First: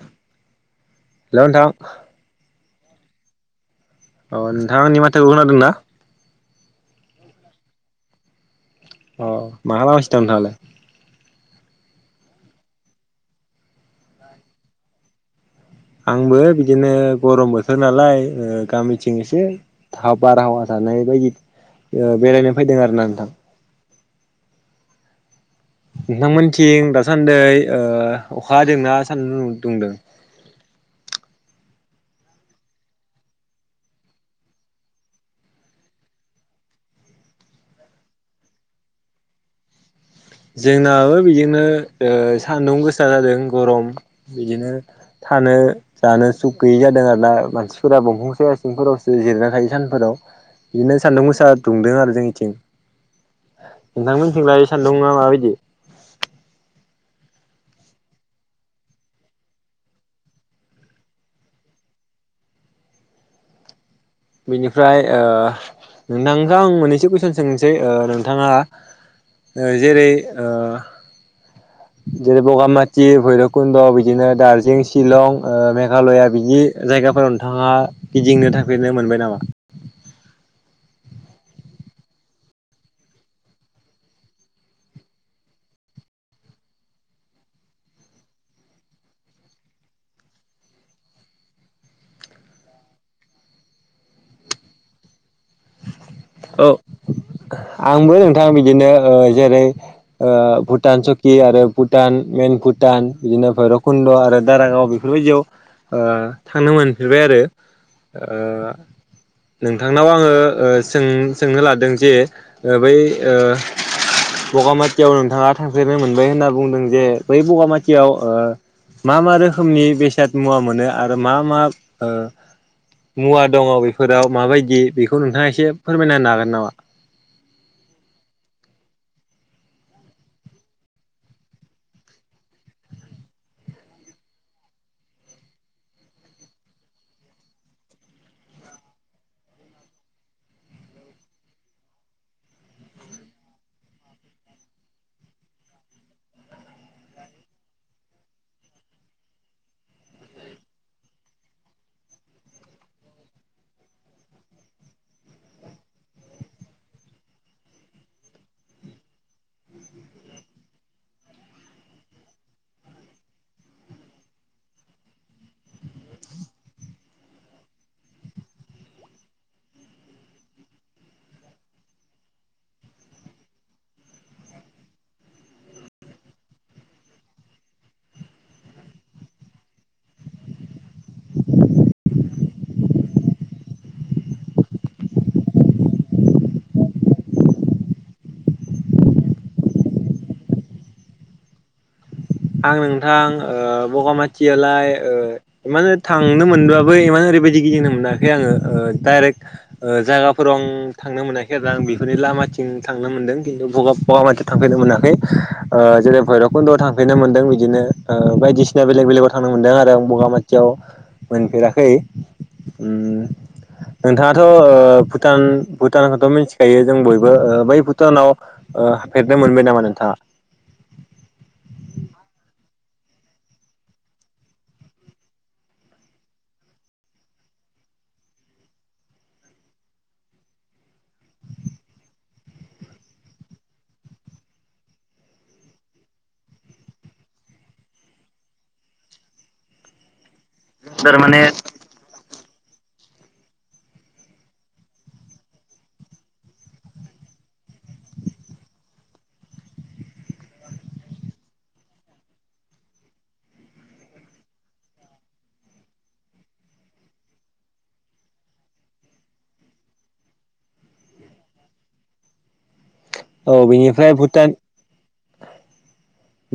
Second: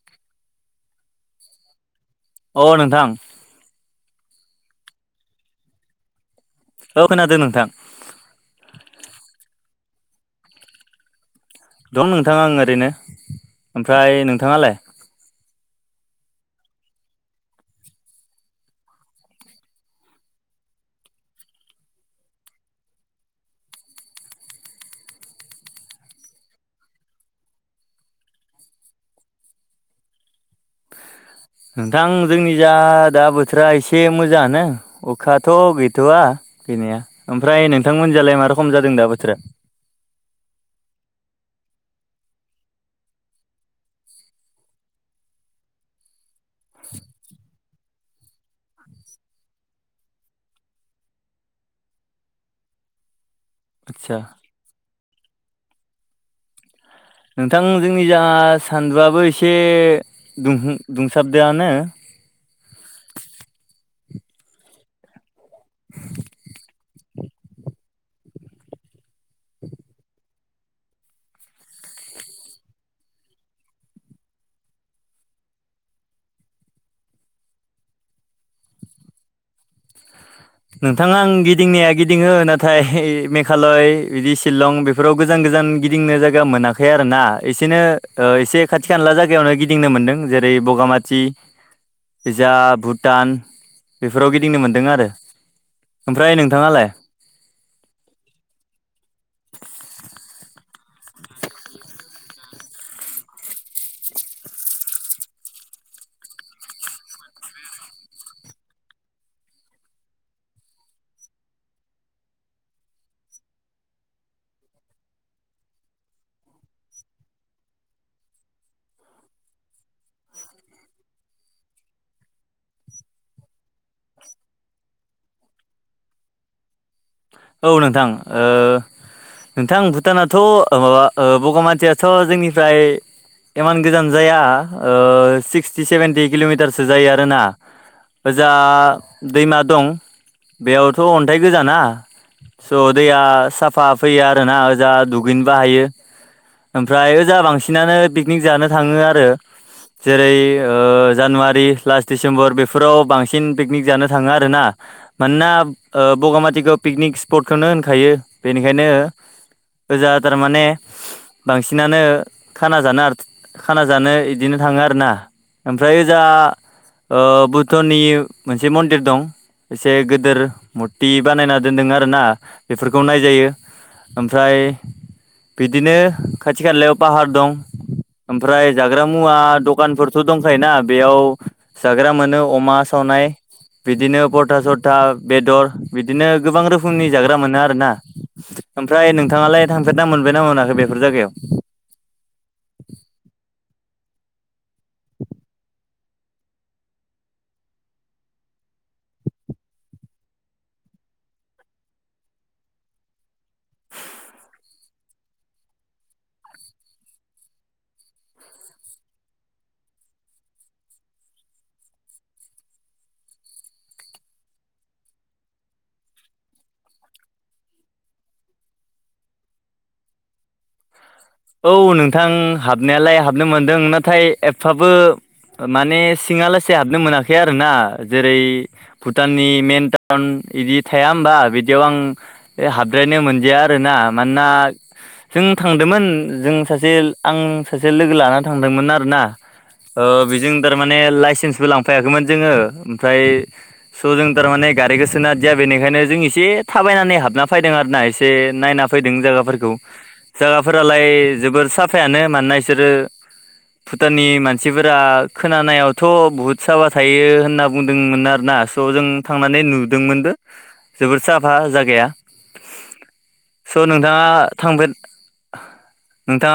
हेल' नोंथां। अ नोंथां। अ नोंथां आंनि माथोखौ खोनादों ना? औ खोनादों नोंथां। अ मा खालामगासिनो नोंथाङालाय? दं नोंथां आं ओरैनो ओमफ्राय नोंथाङालाय? आंबो बिदिनो गरम बोथोर नालाय गामिथिं एसे बारहावा जानो जानायबादि बेरायनो फैदों आरोना नोंथां। नोंथांमोनथिं दासान्दै ओ अखा हादोना सान्दु दुंदों? [inaudible] नोंथां जोंनिजा दा बोथोरा एसे मोजांङानो अखाथ' गैथ'वा। गैनाया ओमफ्राय नोंथांमोननिजालाय मा रोखोम जादों दा बोथोरा? जोंनाबो बिदिनो ओ सान्दुं गोसा जादों गरम बिदिनो थानो जानो सुख गैयै जादों आरोना मानसि फोरा दंफां साया सिंफोरावसो जिरायना थायो सानफोराव । बिदिनो सान्दुं गोसा दुंदों आरो जोंनिथिं। आदसा नोंथांमोनथिंलाय सान्दुंया माबायदि? नोंथां जोंनिजा सान्दुंआबो एसे दह दुंसाबदोंआनो। [inaudible] बिनिफ्राय ओ नोंथांखौ आं मोननैसो कुइसन सोंनोसै नोंथाङा जेरै ओ जेरै बगामाथि भैरबकुन्द' बिदिनो दार्जिलिं शिलं ओ मेघालया बिदि जायगाफोराव नोंथाङा गिदिंनो थांफेरनो मोनबाय नामा? [inaudible] नोंथाङा आं गिदिंनाया गिदिङो नाथाय मेघालय बिदि सिलं बेफोराव गोजान गोजान गोजान गिदिंनो जायगा मोनाखै आरो ना एसेनो एसे खाथि खानला जायगायावनो गिदिंनो मोनदों जेरै जेरै बगामाथि ओजा भुटान बेफोराव गिदिंनो मोन्दों आरो। ओमफ्राय औ नोंथाङालाय आंबो नोंथां बिदिनो ओ जेरै ओ भुटान सकि आरो भुटान मेन भुटान बिदिनो भैरबकुन्द आरो दारागाव गाव बेफोरबायदियाव थांनो मोनफेरबाय आरो ओ नोंथांनाव आङो सों सोंनो लादों जे बै ओ बगामातियाव नोंथाङा थांफेरनो मोनबाय होनना बुंदों जे बै बगामातियाव मा मा रोखोमनि बेसाद मुवा मोनो आरो मा मा ओ मुवा दङ बेफोराव माबायदि बेखौ नोंथाङा एसे फोरमायना हागोन नामा? औ नोंथां ओ नोंथां भुटानाथ' माबा बगामाथियाथ' जोंनिफ्राय इमान गोजान जाया ओ सिक्सटि सेभेेनटि किल'मिटारसो जायो आरोना । जा दैमा दं बेयावथ' अन्थाइ गोजाना स' दैया साफा फैयो आरोना ओजा दुगैनो हायो । ओमफ्राय ओजा बांसिनानो पिकनिक जानो थाङो आरो। जेरै ओ जानुवारि लास्ट डिसिम्बर बेफोराव बांसिन पिकनिक जानो थाङो आरोना। मानोना ओ बगामातिखौ पिकनिक स्पटखौनो होनखायो बेनिखायनो ओजा थारमाने बांसिनानो खाना जानो आरो खाना जानो इदिनो थाङो आरोना ओमफ्राय ओजा बुद्धनि मोनसे मन्दिर दं । एसे गिदिर मुरथि बानायना दोनदों आरो ना बेफोरखौ नायजायो ओमफ्राय बिदिनो खाथि खालायाव फाहार दं। ओमफ्राय जाग्रा मुवा दखानफोरथ' दंखायोना बेयाव जाग्रा मोनो अमा साव सावनाय बिदिनो फरथा सरथा बेदर बिदिनो गोबां रोखो खोमनि जाग्रा मोनो आरो ना। ओमफ्राय नोंथाङालाय थांफेरना मोनबायना मोनाखै बेफोर जायगायाव? आं नोंथां ओ बगामाथियालाय ओ मानो थांनो मोनब्लाबो इमान ओरैबायदि गिदिंनो मोनाखै आङो। डाइरेक्ट ओ जायगाफोराव आं थांनो मोनाखै आरो आं बेफोरनि लामाथिं थांनो मोनदों खिन्थु बगामा बगामाथि थांफेरनो मोनाखै ओ जेरै भैरबकुन्द' थां फ्रायनो मोन्दों बिदिनो ओ बायदिसिना बेलेग बेलेगाव थांनो मोन्दों आरो आं बगामाथियाव मोनफेराखै। [inaudible] उम नोंथाङाथ' ओ भुटान भुटानखौथ' मिथिखायो जों बयबो बै भुटानाव ओ फेरनो मोनबाय नामा नोंथाङा? औ नोंथां हाबनायालाय हाबनो मोनदों। नाथाय एफफाबो माने सिङालासे हाबनो मोनाखै आरो ना जेरै भुटाननि मेन टाउन बिदि थाया होमबा बिदियाव आं हाबद्रायनो मोनदिया आरोना। मानोना जों थांदोंमोन जों सासे आं सासे लोगो लाना थांदोंमोन आरोना। जों थारमाने लाइसेन्सबो लांफायाखैमोन जोङो। ओमफ्राय स' जों थारमाने गारिखो गोसो हादिया। बेनिखायनो जों एसे थाबायनानै हाबना फैदों। ना एसे नायना फैदों जायाफोरखौ जागाफोरा लाय जोबोर साफायानो मानोना इसोरो भुटाननि मानसिफोरा खोनानायावथ' बुहुत साफा थायो होनना बुंदोंमोन आरोना। स जों थांनानै नुदोंमोनबो जोबोर साफा जागाया। औ स' बेनिफ्राय नोंथाङा भुटान थांफेर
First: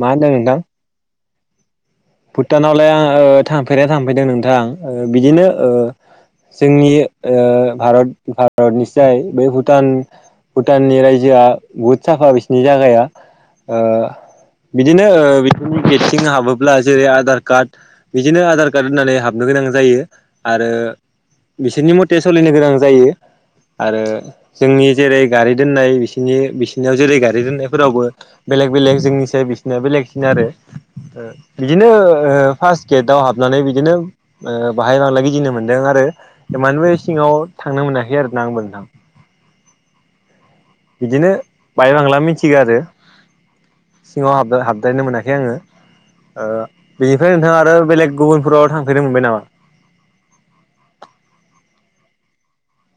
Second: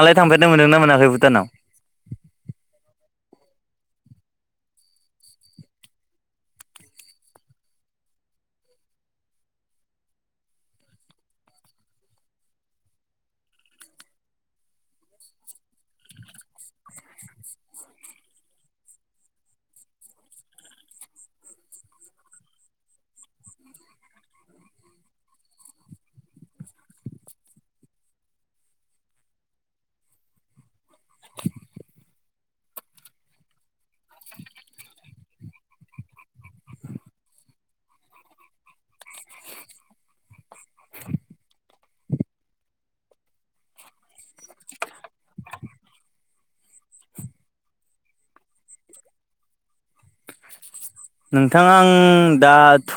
मा होनदों थांफेरनो नोंथां मोनदोंना मोनाखै भुटानाव? भुटानावलाय आं थांफेरा थांफैदों नोंथां आ बिदिनो ओ जोंनि ओ भारत-भारतनिसाय बै भुटान भुटाननि रायजोआ बुहुत साफा बिसिनि जागाया। ओ बिदिनो ओ बिदिनि गेटथिं हाबोब्ला जेरै आधार कार्ड बिदिनो आधार कार्ड होननानै हाबनो गोनां जायो आरो बिसोरनि मथे सोलिनो गोनां जायो। आरो जोंनि जेरै गारि दोननाय बिसनि बिसिनियाव जेरै गारि दोननायफोरावबो बेलेग बेलेग जोंनि सायाव बिसोरना बेलेगसिनो आरो। बिदिनो ओ फार्स्ट गेटआव हाबनानै बिदिनो ओ मालाय गिदोंनो मोनदों आरो। एमानबो सिङाव थांनो मोनाखै आरो ना आंबो नोंथां। बिदिनो बायबांला मिथिगौ आरो। सिङाव हाब-हाबद्रायनो मोनाखै आङो। ओ बेनिफ्राय नोंथाङा आरो बेलेग गुबुनफोराव थांफेरनो मोनबाय नामा? [inaudible] नोंथाङा आं दाथ'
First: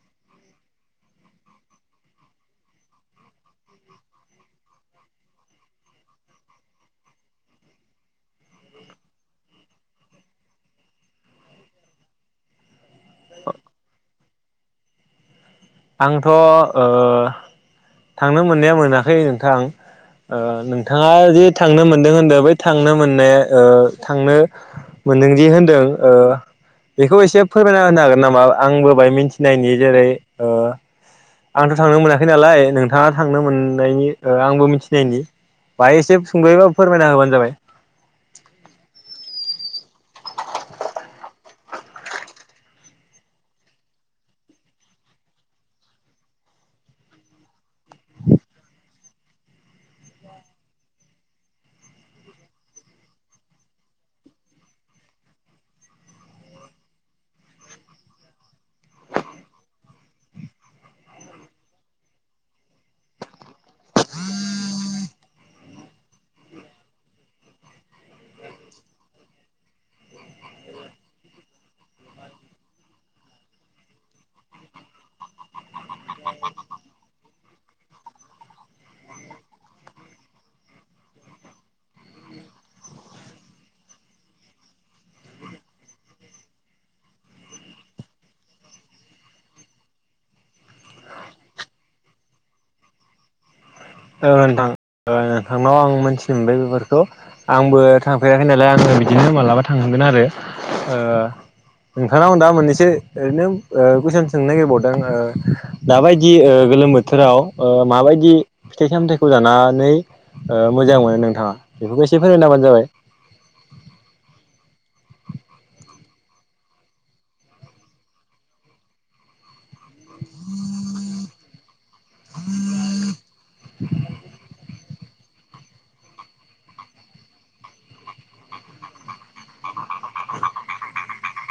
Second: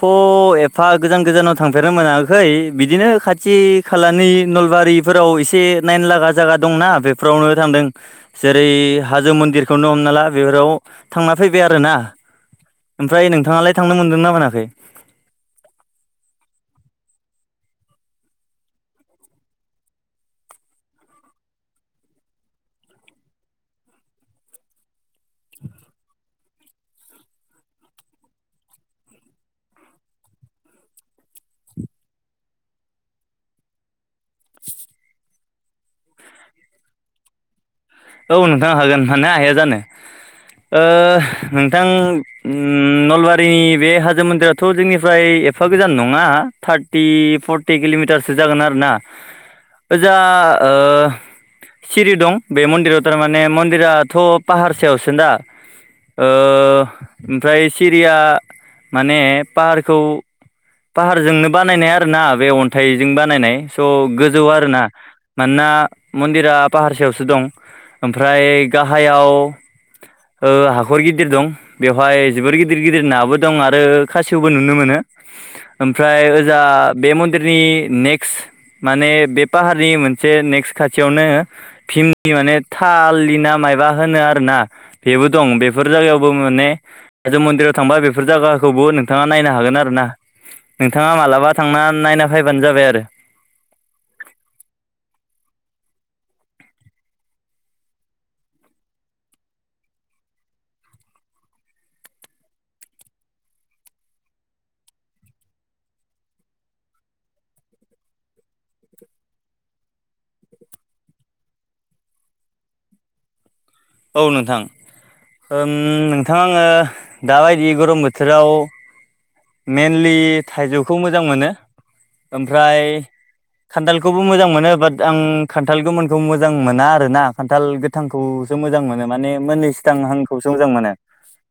एफा गोजान गोजानाव थांफेरनो मोनाखै बिदिनो नो खाथि खालानि नलबारिफोराव एसे नाइन लागा जागा दंना बेफोरावनो थांदों। जेरै हाजो मन्दिरखौनो हमना ला बेफोराव थांना फैबाय आरोना। ओमफ्राय नोंथाङालाय थांनो मोनदोंना मोनाखै? आंथ' ओ थांनो मोननाया मोनाखै नोंथां। ओ नोंथाङा जे थांनो मोनदों होनदों बै थांनो मोननाया ओ थांनो मोनदोंदि होनदों ओ बेखौ एसे फोरमायना होनो हागोन नामा आंबो बाय मिथिनायनि जेरै ओ [inaudible] आंथ' थांनो मोनाखै नालाय नोंथाङा थांनो मोननायनि ओ आंबो मिथिनायनि। बाहाय एसे सुंदयैबाबो फोरमायना होबानो जाबाय। औ नोंथां हागोन मानो हाया जानो ओ नोंथां नलबारिनि बे हाजो मन्दिराथ' जोंनिफ्राय एफा गोजान नङा थार्टि फर्टि किल'मिटारसो जागोन आरोना ओजा ओ सिरि दं बे मन्दिराव थारमाने मन्दिराथ' पाहारसायावसो दा ओ ओमफ्राय सिरिया माने पाहारखौ पाहारजोंनो बानायनाय आरोना बे अन्थाइजों बानायनाय स' गोजौ आरोना मानोना मन्दिरा पाहारसायावसो दं। ओमफ्राय गाहायाव ओ हाखर गिदिर दं। बेवहाय जोबोर गिदिर गिदिर नाबो दं आरो खासेवबो नुनो मोनो ओमफ्राय ओजा आ बे मन्दिरनि नेकस्ट माने बे पाहारनि मोनसे नेकस्ट खाथियावनो फिम माने थाललि ना मायबा होनो आरो ना बेबो दं बेफोर जायगायावबो माने जों मन्दिराव थांबा बेफोर जायगाखौबो नोंथाङा नायनो हागोन आरो ना नोंथाङा मालाबा थांना नायना फैबानो जाबाय आरो। औ नोंथां ओ नोंथांनाव आं मोनथिनो मोनबाय बेफोरखौ आंबो थांफेराखै नालाय आङो बिदिनो मालाबा थांनांगोन आरो ओ नोंथांनाव दा मोननैसो ओरैनो ओ कुइसन सोंनो नागिरबावदों ओ दाबायदि ओ गोलोम बोथोराव ओ माबायदि फिथाइ सामथाइखौ जानानै ओ मोजां मोनो नोंथाङा बेफोरखौ एसे फोरमायना होबानो जाबाय औ नोंथां। ओम नोंथां आङो दाबायदि गरम बोथोराव मेनलि थाइजौखौ मोजां मोनो। ओमफ्राय खान्थालखौबो मोजां मोनो बाट आं खान्थाल गोमोनखौ मोजां मोना आरोना खान्थाल गोथांखौसो मोजां मोनो माने मोननैस थांहांखौसो मोजां मोनो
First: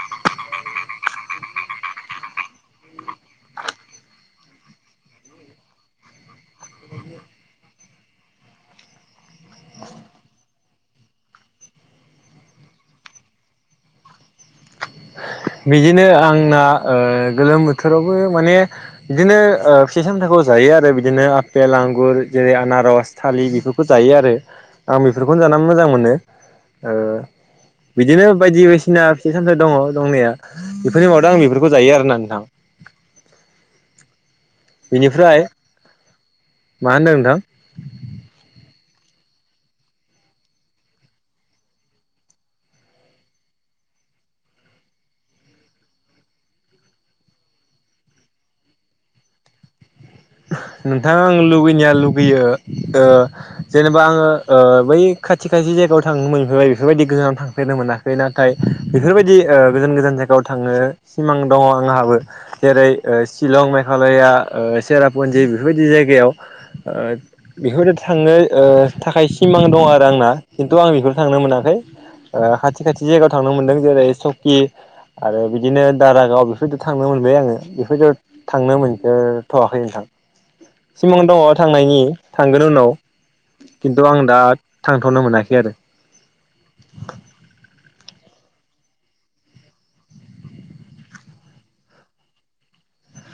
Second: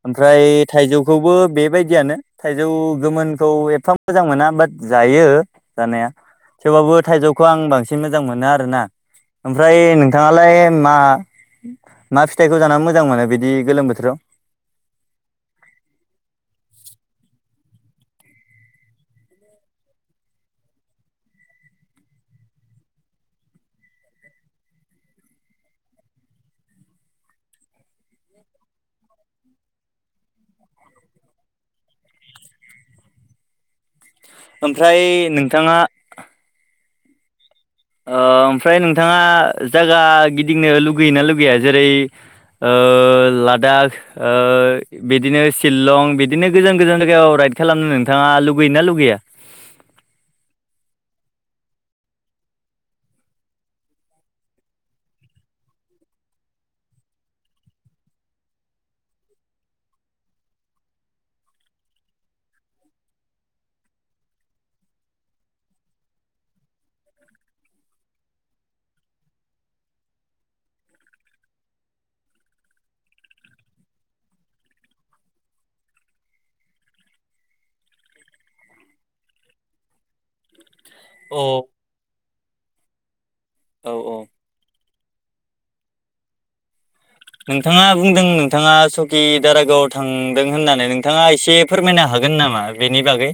ओमफ्राय थाइजौखौबो बेबायदियानो थाइजौ गोमोनखौ एफा मोजां मोना बाट जायो जानाया थेवबाबो थाइजौखौ आं बांसिन मोजां मोनो आरोना ओमफ्राय नोंथाङालाय मा ना फिथाइखौ जानानै मोजां मोनो बिदि गोलोम बोथोराव [unintelligible] बिदिनो आंना ओ गोलोम बोथोरावबो माने बिदिनो ओ फिथाय सामथायखौ खौ जायो आरो बिदिनो आपेल आंगुर जेरै- आनारज थालिर बेफोरखौ जायो आरो आं बेफोरखौ जानानै मोजां मोनो ओ बिदिनो बायदि बायदिसिना फिथाइ सामथाय दङ दंनाया बेफोरनि मादाव आं बेफोरखौ जायो आरोना नोंथां ओमफ्राय बेनिफ्राय नोंथाङा मा होनदों नोंथां? ओमफ्राय नोंथाङा जागा गिदिंनो लुगैयोना लुगैया जेरै- ओ लादाख ओ बिदिनो सिलं बिदिनो गोजान गोजान जायगायाव [unintelligible] [unintelligible] नोंथाङा लुगैयोना लुगैया? नोंथां आं लुगैनाया लुगैयो ओ जेनेबा आङो ओ बै खाथि खाथि जायगायाव थांनो मोनफेरबाय बेफोरबायदि गोजानाव थांफेरनो मोनाखै नाथाय बेफोरबायदि गोजान गोजान जायगायाव थाङो ङो सिमां दं आंहाबो जेरै- ओ सिलं मेघालया ओ सेरा फुनजि बेफोरबायदि जायगायाव ओ बेफोर बायदियाव थांनो ओ थाखाय सिमां दं आरो आं ना खिन्थु आं बेफोराव थांनो मोनाखै ओ खाथि खाथि जायगायाव थांनो मोनदों जेरै- सौकि आरो बिदिनो दारागाव बेफोर बायदियाव थांनो मोनबाय आङो बेफोर बायदियाव थांनो मोनथ'वाखै नोंथां। सिमां दङ औ थांनायनि थांगोन उनाव औ खिन्थु आं औ दा थांथ'नो मोनाखै आरो। नोंथाङा बुंदों नोंथाङा सकि दारागाव थांदों होननानै नोंथाङा एसे फोरमायनो हा गोन नामा बेनि बागै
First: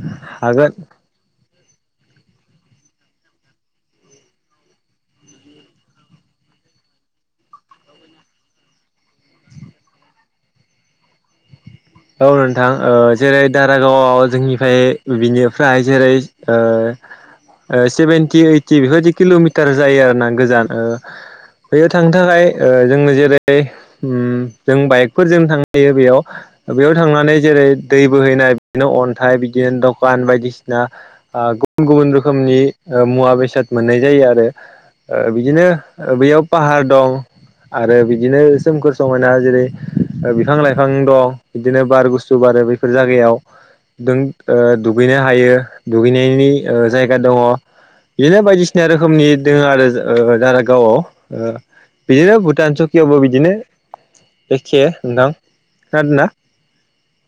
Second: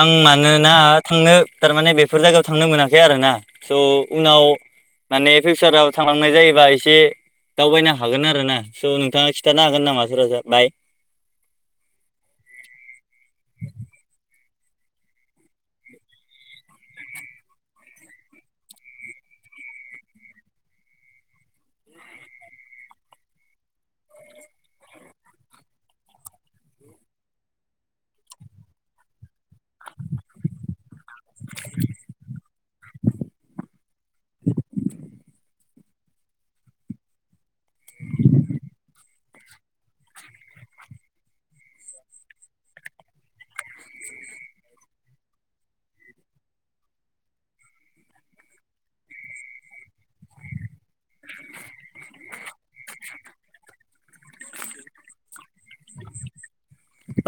आं हागोन मानोना थांनो थारमाने बेफोर जायगायाव थांनो मोनाखै आरोना स' उनाव माने फिउचाराव थांनाय जायोबा एसे दावबायनो हागोन आरोना स' नोंथाङा खिन्थानो हागोन नामा [unintelligible] औ नोंथां ओ जेरै दारागावआव जोंनिफ्राय बिनिफ्राय जेरै ओ ओ सेभेेनटि ओइटि बेफोर बायदि किल'मिटार जायो आरोना गोजान ओ बेयाव थांनो थाखाय ओ जोङो जेरै उम जों बाइकफोरजों थांनो हायो बेयाव। बेयाव थांनानै जेरै दै बोहैनाय बिनो अन्थाइ बि बिदि दखान बायदिसिना ओ गुबुन गुबुन रोखोमनि ओ मुवा बेसाद मोननाय जायो आरो। ओ बिदिनो बैयाव पाहार दं आरो बिदिनो सोमखोर समायना जेरै बिफां लाइफां दं बिदिनो बार गुसु बारो बैफोर जायगायाव नों ओ दुगैनो हायो दुगैनायनि ओ जायगा दङ' । बेनो बायदिसिना रोखोमनि दोङो आरो ओ दारा गावआव। ओ बिदिनो भुटान सकियावबो बिदिनो। एखे नोंथां खोनादोंना?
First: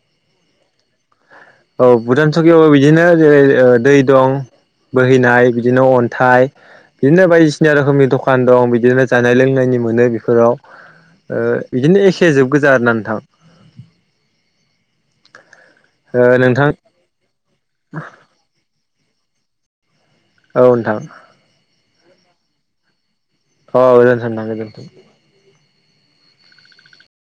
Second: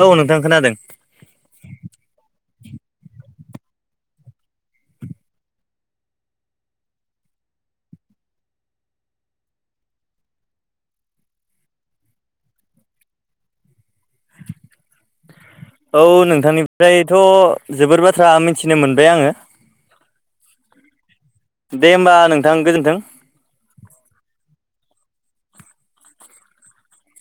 औ नोंथां खोनादों। औ भुटान सकियावबो बिदिनो जेरै ओ दै दं बोहैनाय बिदिनो अन्थाइ बिदिनो बायदिसिना रोखोमनि दखान दं बिदिनो जानाय लोंनायनि मोनो बेफोराव ओ बिदिनो एखे जोब गोजा आरोना नोंथां। औ ओ नोंथां नोंथांनिफ्रायथ' जोबोर बाथ्रा मिथिनो मोनबाय आङो। औ नोंथां। दे होनबा नोंथां गोजोन्थों। औ गोजोन्थों नोंथां गोजोन्थों।